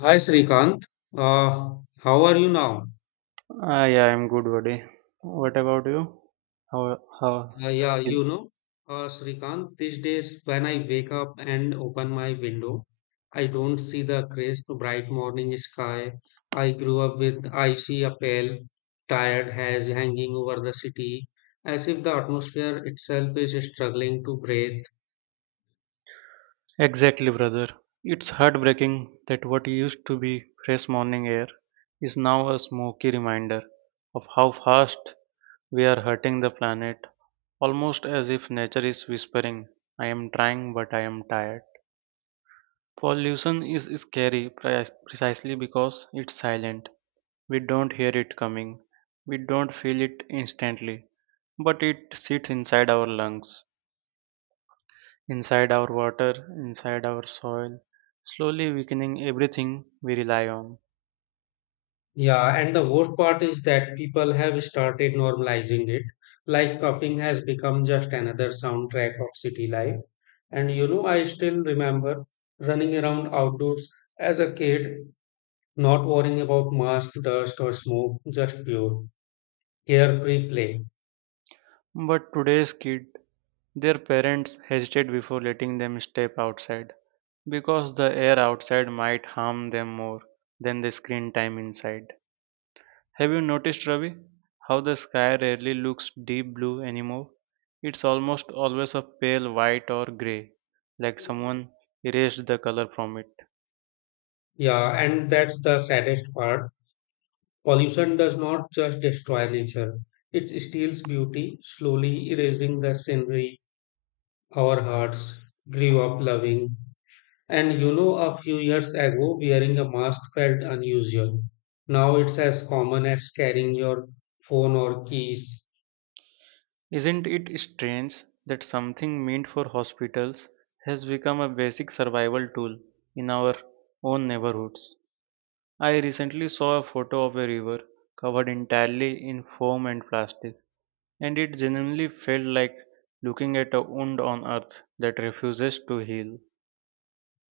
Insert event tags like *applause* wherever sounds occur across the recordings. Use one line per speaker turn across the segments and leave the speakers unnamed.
Hi Srikanth, uh, how are you now?
Ah, yeah, I'm good, buddy. What about you? How, how
Uh, yeah,
is
you know, Srikanth, these days when I wake up and open my window, I don't see the crisp, bright morning sky I grew up with. I see a pale, tired haze hanging over the city, as if the atmosphere itself is struggling to breathe.
exactly, brother? It's heartbreaking that what used to be fresh morning air is now a smoky reminder of how fast we are hurting the planet, almost as if nature is whispering, I am trying, but I am tired. Pollution is precisely because it's silent. We don't hear it coming, we don't feel it instantly but it sits inside our lungs, inside our water, inside our soil, slowly weakening everything we rely on.
Yeah, and the worst part is that people have started normalizing it, like coughing has become just another soundtrack of city life. And you know, I still remember running around outdoors as a kid, not worrying about mask, dust, or smoke, just pure, carefree play.
But today's kid, their parents hesitate before letting them step outside because the air outside might harm them more than the screen time inside. Have you noticed, Ravi, how the sky rarely looks deep blue anymore? It's almost always a pale white or grey, like someone erased the color from it.
Yeah, and that's the saddest part. Pollution does not just destroy nature, it steals beauty, slowly erasing the scenery our hearts grew up loving. And you know, a few years ago, wearing a mask felt unusual. Now it's as common as carrying your phone or keys.
Isn't it strange that something meant for hospitals has become a basic survival tool in our own neighborhoods? I recently saw a photo of a river covered entirely in foam and plastic, and it genuinely felt like looking at a wound on earth that refuses to heal.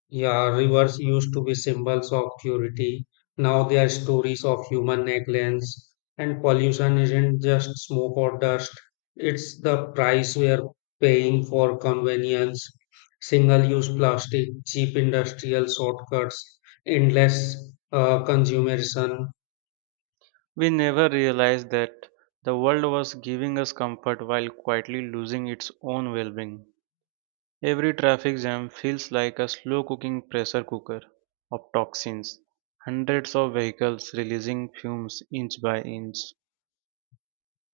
Yeah, rivers used to be symbols of purity. Now they are stories of human negligence. And pollution isn't just smoke or dust, it's the price we are paying for convenience, single use plastic, cheap industrial shortcuts, endless consumerism.
We never realized that the world was giving us comfort while quietly losing its own well being. Every traffic jam feels like a slow cooking pressure cooker of toxins, hundreds of vehicles releasing fumes inch by inch.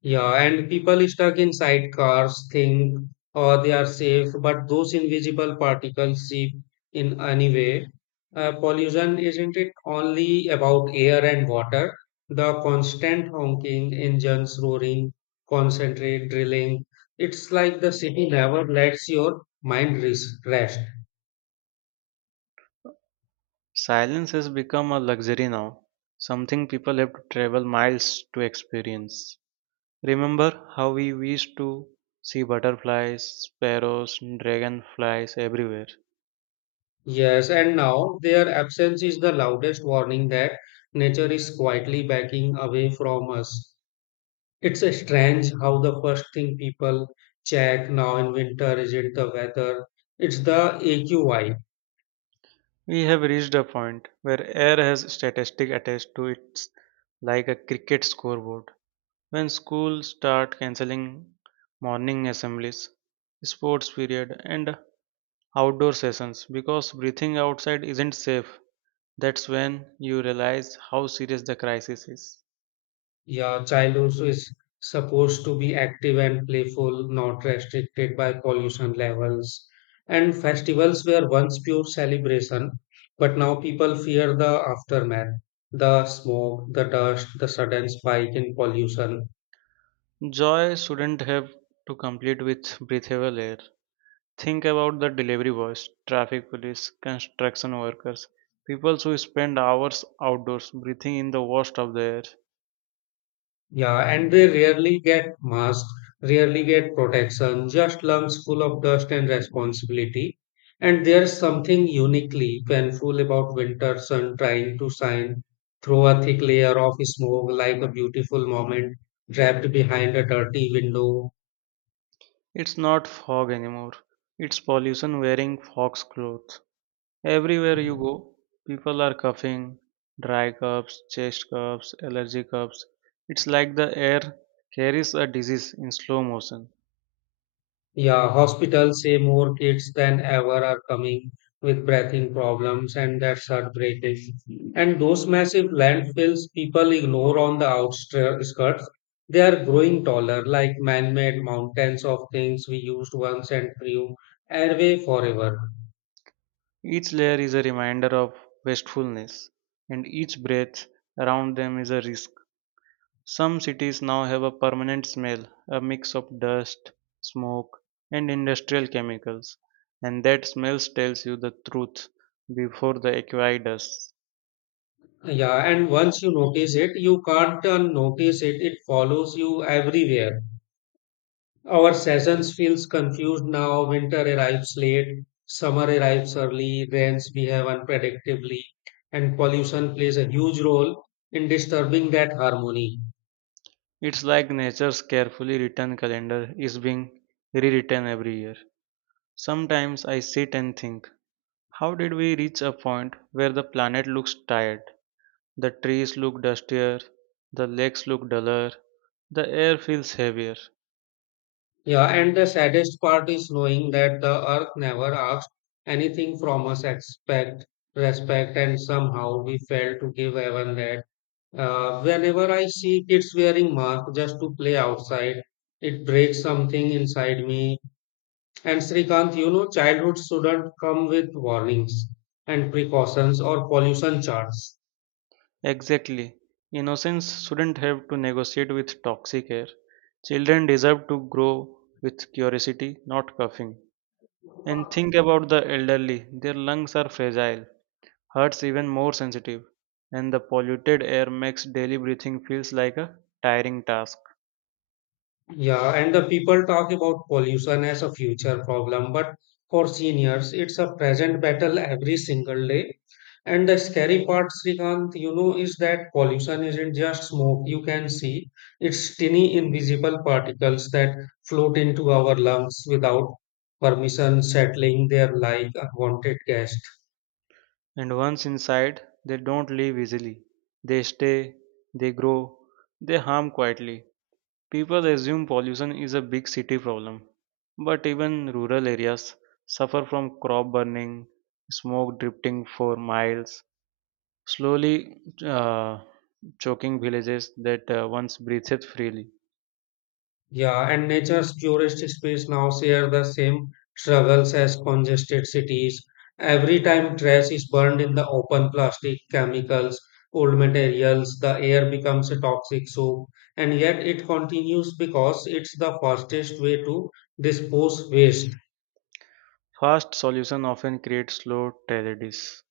Yeah, and people stuck inside cars think oh, they are safe, but those invisible particles seep in anyway. Pollution isn't it only about air and water? The constant honking, engines roaring, concentrate drilling. It's like the city never lets your mind rest.
Silence has become a luxury now, something people have to travel miles to experience. Remember how we used to see butterflies, sparrows, dragonflies everywhere.
Yes, and now their absence is the loudest warning that nature is quietly backing away from us. It's a strange how the first thing people check now in winter isn't the weather, it's the AQI.
We have reached a point where air has statistics attached to it like a cricket scoreboard. When schools start canceling morning assemblies, sports period, and outdoor sessions because breathing outside isn't safe, that's when you realize how serious the crisis is.
Your child also is supposed to be active and playful, not restricted by pollution levels. And festivals were once pure celebration, but now people fear the aftermath, the smoke, the dust, the sudden spike in pollution.
Joy shouldn't have to compete with breathable air. Think about the delivery boys, traffic police, construction workers, people who spend hours outdoors breathing in the worst of the air.
Yeah, and they rarely get masks, rarely get protection, just lungs full of dust and responsibility. And there's something uniquely painful about winter sun trying to shine through a thick layer of smoke like a beautiful moment trapped behind a dirty window.
It's not fog anymore, it's pollution wearing fox clothes. Everywhere you go, people are coughing, dry coughs, chest coughs, allergy coughs. It's like the air carries a disease in slow motion.
Yeah, hospitals say more kids than ever are coming with breathing problems, and that's heartbreaking. And those massive landfills people ignore on the outskirts, they are growing taller, like man made mountains of things we used once and threw away forever.
Each layer is a reminder of wastefulness, and each breath around them is a risk. Some cities now have a permanent smell, a mix of dust, smoke, and industrial chemicals, and that smell tells you the truth before the acquired does.
Yeah, and once you notice it, you can't unnotice it, it follows you everywhere. Our seasons feels confused now. Winter arrives late, summer arrives early, rains behave unpredictably, and pollution plays a huge role in disturbing that harmony.
It's like nature's carefully written calendar is being rewritten every year. Sometimes I sit and think, how did we reach a point where the planet looks tired? The trees look dustier, the lakes look duller, the air feels heavier.
Yeah, and the saddest part is knowing that the earth never asked anything from us except respect, and somehow we fail to give even that. Whenever I see kids wearing masks just to play outside, it breaks something inside me. And Srikanth, you know, childhood shouldn't come with warnings and precautions or pollution charts.
Exactly. Innocents shouldn't have to negotiate with toxic air. Children deserve to grow with curiosity, not coughing. And think about the elderly, their lungs are fragile heart's even more sensitive, and the polluted air makes daily breathing feels like a tiring task.
Yeah, and the people talk about pollution as a future problem, but for seniors, it's a present battle every single day. And the scary part, Srikanth, you know, is that pollution isn't just smoke you can see, it's tiny invisible particles that float into our lungs without permission, settling there like unwanted gas.
And once inside, they don't leave easily. They stay, they grow, they harm quietly. People assume pollution is a big city problem, but even rural areas suffer from crop burning, smoke drifting for miles, slowly uh, choking villages that once breathed freely.
Yeah, and nature's tourist space now share the same struggles as congested cities. Every time trash is burned in the open, plastic, chemicals, old materials, the air becomes a toxic soup, and yet it continues because it's the fastest way to dispose waste.
Fast solution often creates slow tragedies.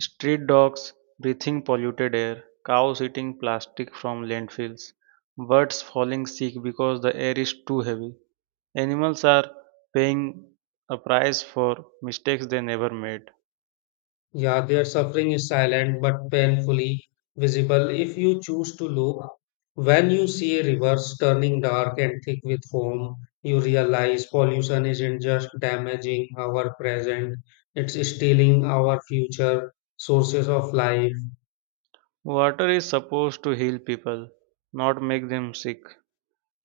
Street dogs breathing polluted air, cows eating plastic from landfills, birds falling sick because the air is too heavy. Animals are paying a price for mistakes they never made.
Yeah, their suffering is silent but painfully visible if you choose to look. When you see a reverse turning dark and thick with foam, you realize pollution isn't just damaging our present, it's stealing our future sources of life.
Water is supposed to heal people, not make them sick.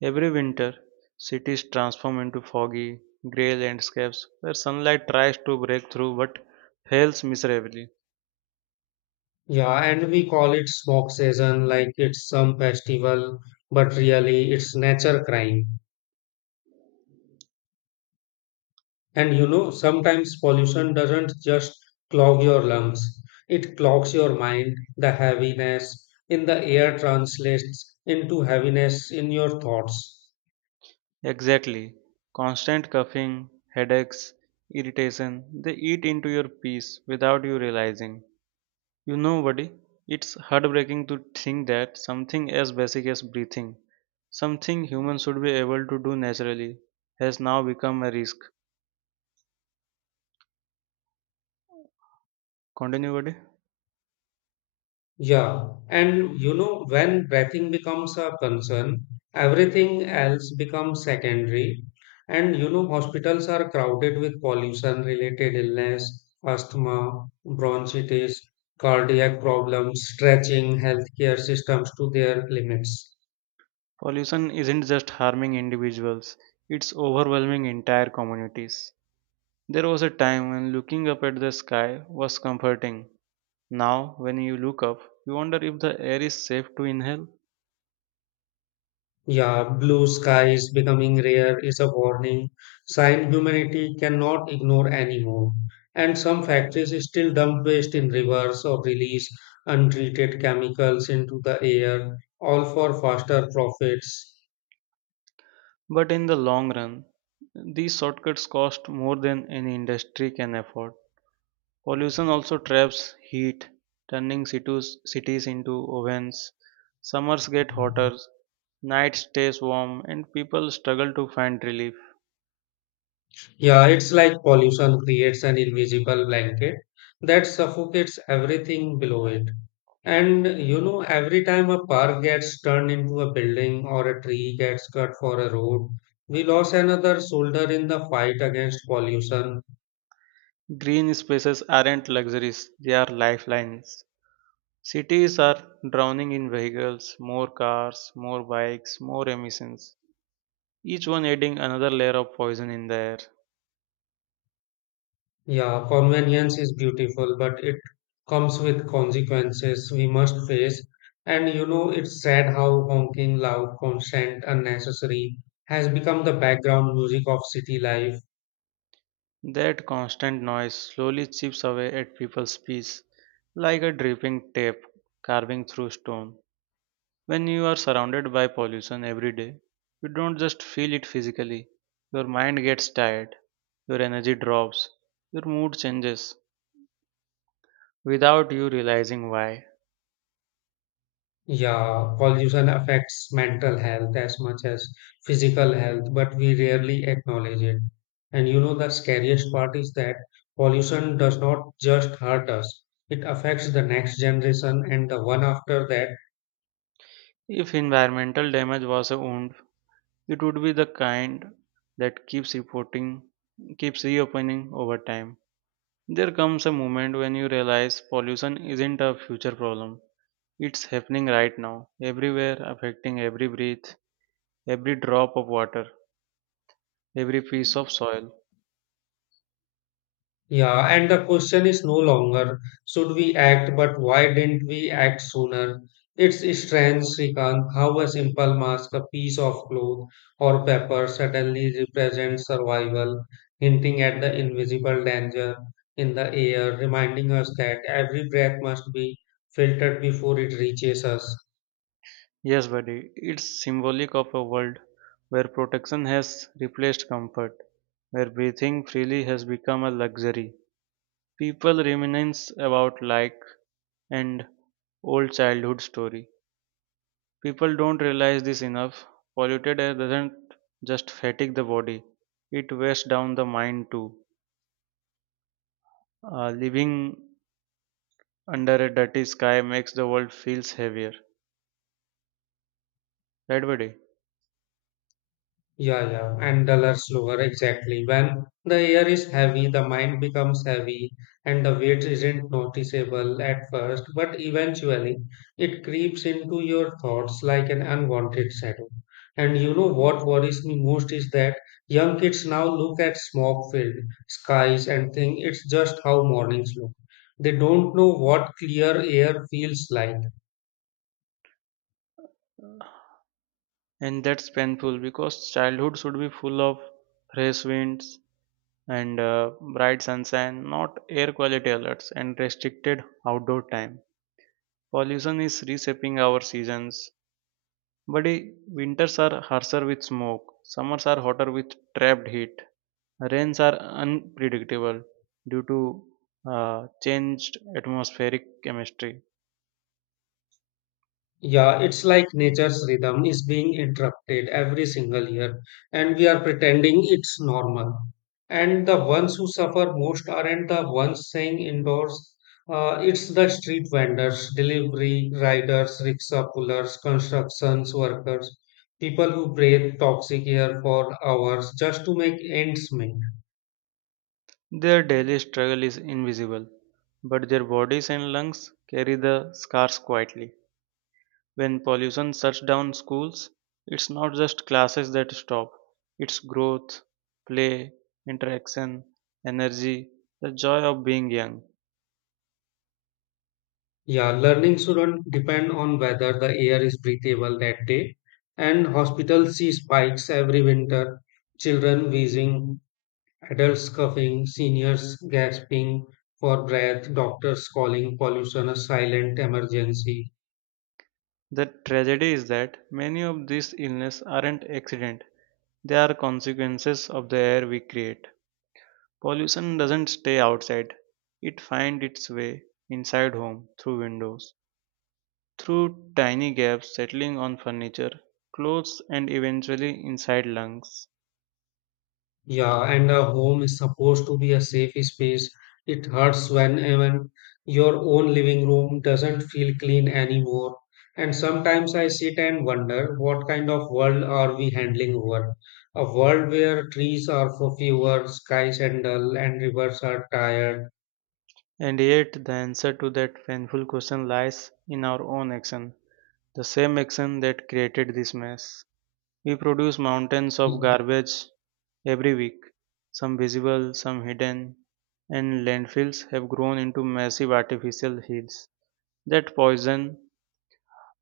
Every winter, cities transform into foggy, grey landscapes where sunlight tries to break through but fails miserably.
Yeah, and we call it smoke season like it's some festival, but really it's nature crime. And you know, sometimes pollution doesn't just clog your lungs, it clogs your mind. The heaviness in the air translates into heaviness in your thoughts.
Exactly. Constant coughing, headaches, irritation, they eat into your peace without you realizing. You know, buddy, it's heartbreaking to think that something as basic as breathing, something humans should be able to do naturally, has now become a risk. Continue, buddy.
Yeah, and you know, when breathing becomes a concern, everything else becomes secondary. And you know, hospitals are crowded with pollution related illness, asthma, bronchitis, cardiac problems, stretching healthcare systems to their limits.
Pollution isn't just harming individuals, it's overwhelming entire communities. There was a time when looking up at the sky was comforting. Now, when you look up, you wonder if the air is safe to inhale.
Yeah, blue skies becoming rare is a warning sign humanity cannot ignore anymore. And some factories still dump waste in rivers or release untreated chemicals into the air, all for faster profits.
But in the long run, these shortcuts cost more than any industry can afford. Pollution also traps heat, turning cities into ovens. Summers get hotter, night stays warm, and people struggle to find relief.
Yeah, it's like pollution creates an invisible blanket that suffocates everything below it. And you know, every time a park gets turned into a building or a tree gets cut for a road, we lost another soldier in the fight against pollution.
Green spaces aren't luxuries, they are lifelines. Cities are drowning in vehicles, more cars, more bikes, more emissions. Each one adding another layer of poison in the air.
Yeah, convenience is beautiful, but it comes with consequences we must face. And you know, it's sad how honking, loud, constant, unnecessary has become the background music of city life.
That constant noise slowly chips away at people's peace, like a dripping tape carving through stone. When you are surrounded by pollution every day, you don't just feel it physically. Your mind gets tired, your energy drops, your mood changes without you realizing why.
Yeah, pollution affects mental health as much as physical health, but we rarely acknowledge it. And you know, the scariest part is that pollution does not just hurt us, it affects the next generation and the one after that.
If environmental damage was a wound, it would be the kind that keeps reporting, keeps reopening over time. There comes a moment when you realize pollution isn't a future problem. It's happening right now, everywhere, affecting every breath, every drop of water, every piece of soil.
Yeah, and the question is no longer should we act, but why didn't we act sooner? It's strange, Srikanth, how a simple mask, a piece of cloth, or paper suddenly represents survival, hinting at the invisible danger in the air, reminding us that every breath must be filtered before it reaches us.
Yes, buddy, it's symbolic of a world where protection has replaced comfort, where breathing freely has become a luxury. People reminisce about like and old childhood story. People don't realize this enough. Polluted air doesn't just fatigue the body, it wears down the mind too. Living under a dirty sky makes the world feels heavier. Right, buddy?
Yeah, yeah, and dollar slower exactly. When the air is heavy, the mind becomes heavy, and the weight isn't noticeable at first, but eventually it creeps into your thoughts like an unwanted shadow. And you know what worries me most is that young kids now look at smog-filled skies and think it's just how mornings look. They don't know what clear air feels like.
And that's painful because childhood should be full of fresh winds and bright sunshine, not air quality alerts and restricted outdoor time. Pollution is reshaping our seasons. Buddy, winters are harsher with smoke, summers are hotter with trapped heat, rains are unpredictable due to changed atmospheric chemistry.
Yeah, it's like nature's rhythm is being interrupted every single year, and we are pretending it's normal. And the ones who suffer most aren't the ones staying indoors. It's the street vendors, delivery riders, rickshaw pullers, constructions workers, people who breathe toxic air for hours just to make ends meet.
Their daily struggle is invisible, but their bodies and lungs carry the scars quietly. When pollution shuts down schools, it's not just classes that stop, it's growth, play, interaction, energy, the joy of being young.
Yeah, learning shouldn't depend on whether the air is breathable that day. And hospitals see spikes every winter, children wheezing, adults coughing, seniors gasping for breath, doctors calling pollution a silent emergency.
The tragedy is that many of these illnesses aren't accident, they are consequences of the air we create. Pollution doesn't stay outside. It finds its way inside home through windows, through tiny gaps settling on furniture, clothes and eventually inside lungs.
Yeah, and a home is supposed to be a safe space. It hurts when even your own living room doesn't feel clean anymore. And sometimes I sit and wonder what kind of world are we handling over? A world where trees are for fewer, skies are dull, and rivers are tired.
And yet the answer to that painful question lies in our own action, the same action that created this mess. We produce mountains of garbage every week, some visible, some hidden, and landfills have grown into massive artificial hills that poison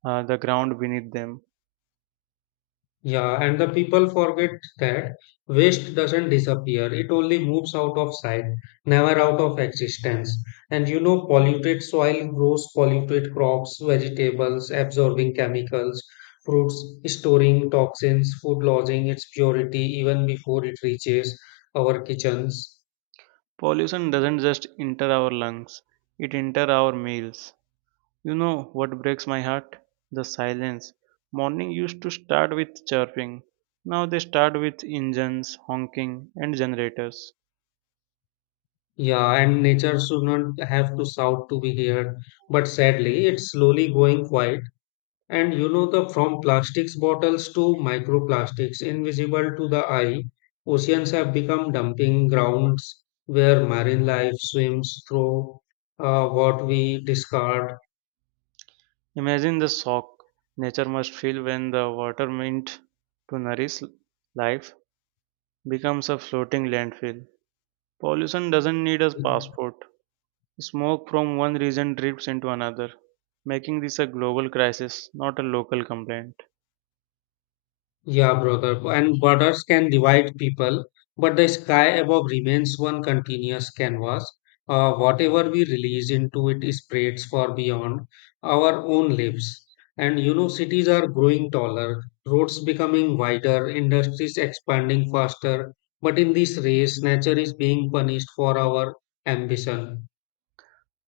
the ground beneath them.
Yeah, and the people forget that waste doesn't disappear. It only moves out of sight, never out of existence. And you know, polluted soil grows polluted crops, vegetables, absorbing chemicals, fruits, storing toxins, food losing its purity even before it reaches our kitchens.
Pollution doesn't just enter our lungs, it enters our meals. You know what breaks my heart? The silence. Morning used to start with chirping. Now they start with engines, honking, and generators.
Yeah, and nature should not have to shout to be heard. But sadly, it's slowly going quiet. And you know the from plastics bottles to microplastics invisible to the eye, oceans have become dumping grounds where marine life swims through what we discard.
Imagine the shock nature must feel when the water meant to nourish life becomes a floating landfill. Pollution doesn't need a passport. Smoke from one region drifts into another, making this a global crisis, not a local complaint.
Yeah, brother. And borders can divide people, but the sky above remains one continuous canvas. Whatever we release into it spreads far beyond our own lives. And you know, cities are growing taller, roads becoming wider, industries expanding faster. But in this race, nature is being punished for our ambition.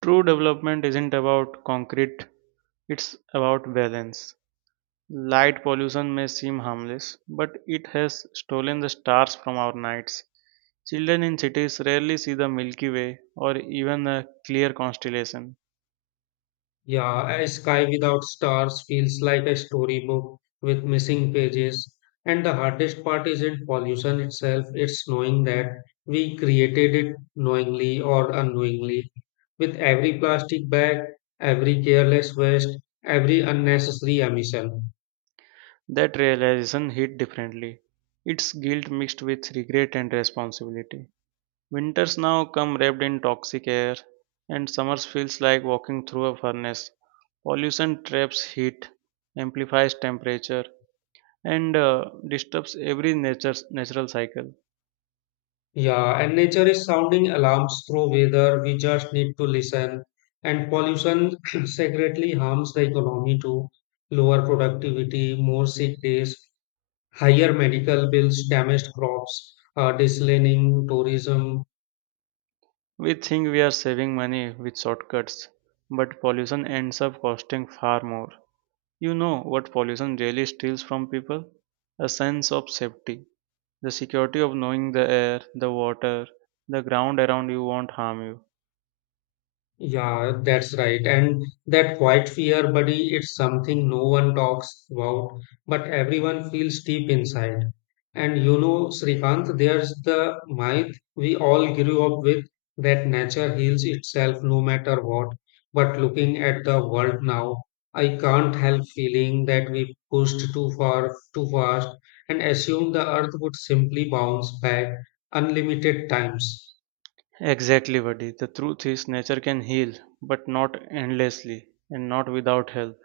True development isn't about concrete, it's about balance. Light pollution may seem harmless, but it has stolen the stars from our nights. Children in cities rarely see the Milky Way or even a clear constellation.
Yeah, a sky without stars feels like a storybook with missing pages. And the hardest part isn't pollution itself, it's knowing that we created it knowingly or unknowingly. With every plastic bag, every careless waste, every unnecessary emission.
That realization hit differently. It's guilt mixed with regret and responsibility. Winters now come wrapped in toxic air, and summers feels like walking through a furnace. Pollution traps heat, amplifies temperature, and disturbs every nature's natural cycle.
Yeah, and nature is sounding alarms through weather, we just need to listen. And pollution *clears throat* secretly harms the economy too. Lower productivity, more sick days. Higher medical bills damaged crops, dislining tourism.
We think we are saving money with shortcuts, but pollution ends up costing far more. You know what pollution really steals from people? A sense of safety, the security of knowing the air, the water, the ground around you won't harm you.
Yeah, that's right. And that quiet fear, buddy, it's something no one talks about, but everyone feels deep inside. And you know, Srikanth, there's the myth we all grew up with that nature heals itself no matter what. But looking at the world now, I can't help feeling that we pushed too far, too fast, and assumed the earth would simply bounce back unlimited times.
Exactly, Vadi. The truth is, nature can heal, but not endlessly and not without help.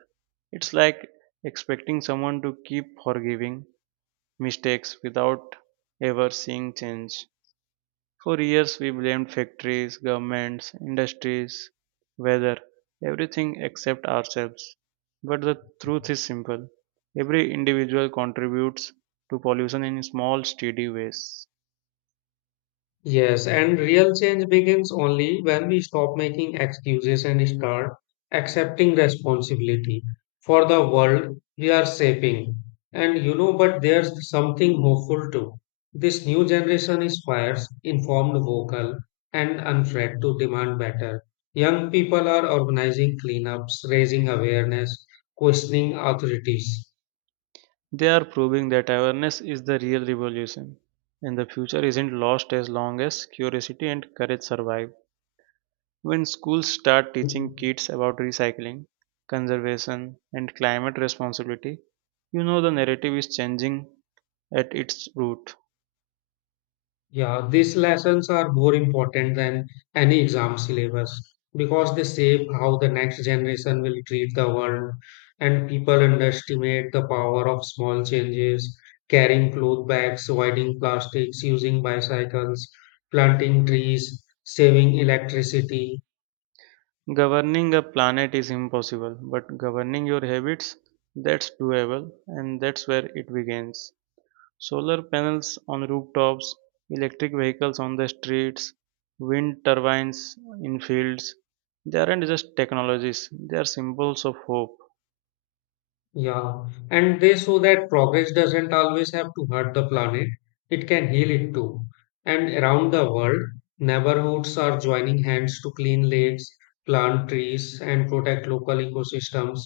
It's like expecting someone to keep forgiving mistakes without ever seeing change. For years, we blamed factories, governments, industries, weather, everything except ourselves. But the truth is simple every individual contributes to pollution in small, steady ways.
Yes, and real change begins only when we stop making excuses and start accepting responsibility for the world we are shaping. And you know, but there's something hopeful too. This new generation is fierce, informed, vocal, and unafraid to demand better. Young people are organizing cleanups, raising awareness, questioning authorities.
They are proving that awareness is the real revolution, and the future isn't lost as long as curiosity and courage survive. When schools start teaching kids about recycling, conservation, and climate responsibility, you know the narrative is changing at its root.
Yeah, these lessons are more important than any exam syllabus because they shape how the next generation will treat the world, and people underestimate the power of small changes, carrying cloth bags, avoiding plastics, using bicycles, planting trees, saving electricity.
Governing a planet is impossible, but governing your habits, that's doable, and that's where it begins. Solar panels on rooftops, electric vehicles on the streets, wind turbines in fields. They aren't just technologies, they are symbols of hope.
Yeah, and they show that progress doesn't always have to hurt the planet, it can heal it too. And around the world, neighborhoods are joining hands to clean lakes, plant trees, and protect local ecosystems,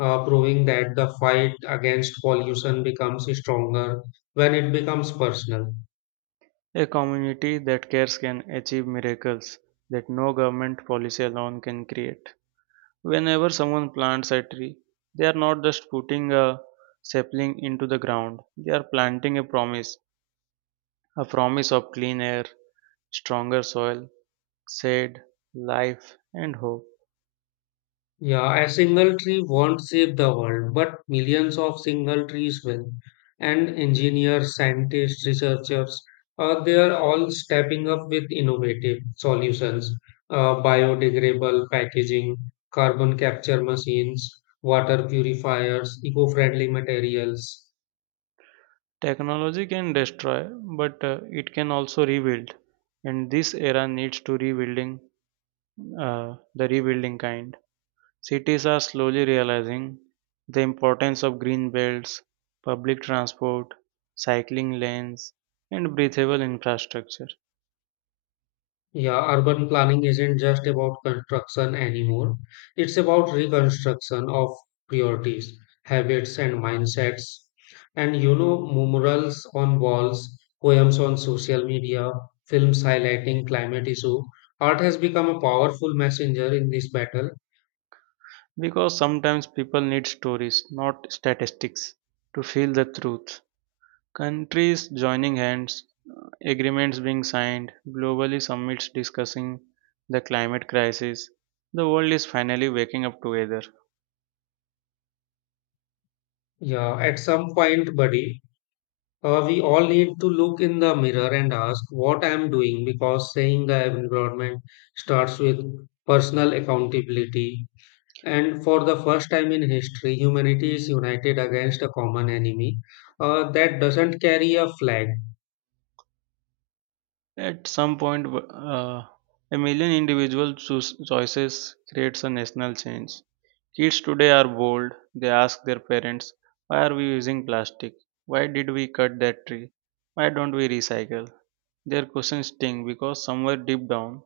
proving that the fight against pollution becomes stronger when it becomes personal.
A community that cares can achieve miracles that no government policy alone can create. Whenever someone plants a tree, they are not just putting a sapling into the ground, they are planting a promise of clean air, stronger soil, shade, life, and hope.
Yeah, a single tree won't save the world, but millions of single trees will. And engineers, scientists, researchers, they are all stepping up with innovative solutions, biodegradable packaging, carbon capture machines, water purifiers, eco-friendly materials.
Technology can destroy, but it can also rebuild. And this era needs to rebuilding, the rebuilding kind. Cities are slowly realizing the importance of green belts, public transport, cycling lanes, and breathable infrastructure.
Yeah, urban planning isn't just about construction anymore. It's about reconstruction of priorities, habits, and mindsets. And you know, murals on walls, poems on social media, films highlighting climate issue. Art has become a powerful messenger in this battle.
Because sometimes people need stories, not statistics, to feel the truth. Countries joining hands, agreements being signed, globally summits discussing the climate crisis. The world is finally waking up together.
Yeah, at some point, buddy, we all need to look in the mirror and ask what I'm doing because saying the environment starts with personal accountability. And for the first time in history, humanity is united against a common enemy that doesn't carry a flag.
At some point, a million individual choices creates a national change. Kids today are bold. They ask their parents, "Why are we using plastic? Why did we cut that tree? Why don't we recycle?" Their questions sting because somewhere deep down,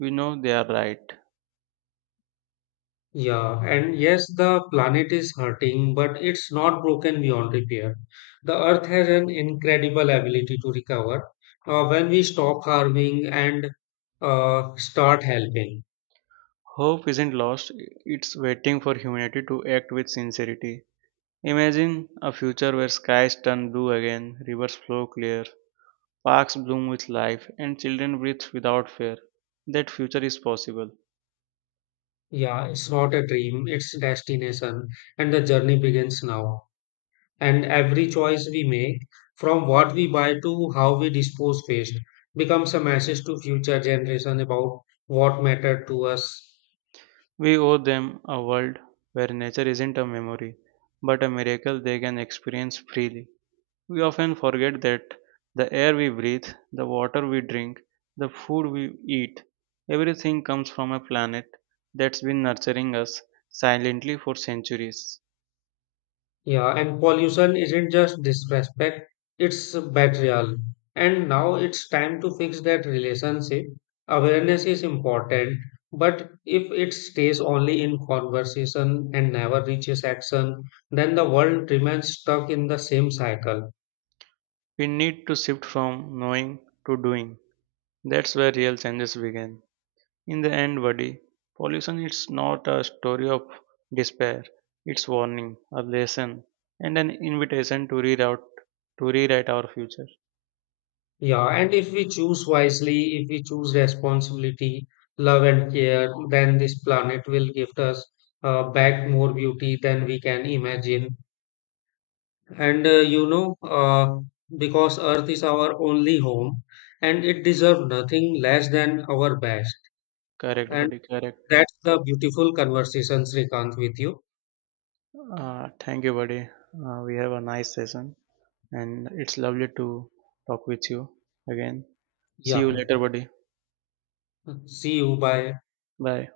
we know they are right.
Yeah, and yes, the planet is hurting, but it's not broken beyond repair. The Earth has an incredible ability to recover when we stop harming and start helping.
Hope isn't lost, it's waiting for humanity to act with sincerity. Imagine a future where skies turn blue again, rivers flow clear, parks bloom with life, and children breathe without fear. That future is possible.
Yeah, it's not a dream, it's destination, and the journey begins now. And every choice we make, from what we buy to how we dispose waste, becomes a message to future generations about what mattered to us.
We owe them a world where nature isn't a memory, but a miracle they can experience freely. We often forget that the air we breathe, the water we drink, the food we eat, everything comes from a planet that's been nurturing us silently for centuries.
Yeah, and pollution isn't just disrespect, it's betrayal. And now it's time to fix that relationship. Awareness is important, but if it stays only in conversation and never reaches action, then the world remains stuck in the same cycle.
We need to shift from knowing to doing. That's where real changes begin. In the end, buddy, pollution is not a story of despair. It's warning, a lesson, and an invitation to reroute, to rewrite our future.
Yeah, and if we choose wisely, if we choose responsibility, love, and care, then this planet will give us back more beauty than we can imagine. And uh, you know, uh, because Earth is our only home and it deserves nothing less than our best.
Correct,
And
buddy, correct.
that's the beautiful conversation, Srikant, with you.
Thank you, buddy. We have a nice session, and it's lovely to talk with you again. See you
Yeah.
later, buddy.
See you. Bye.
Bye.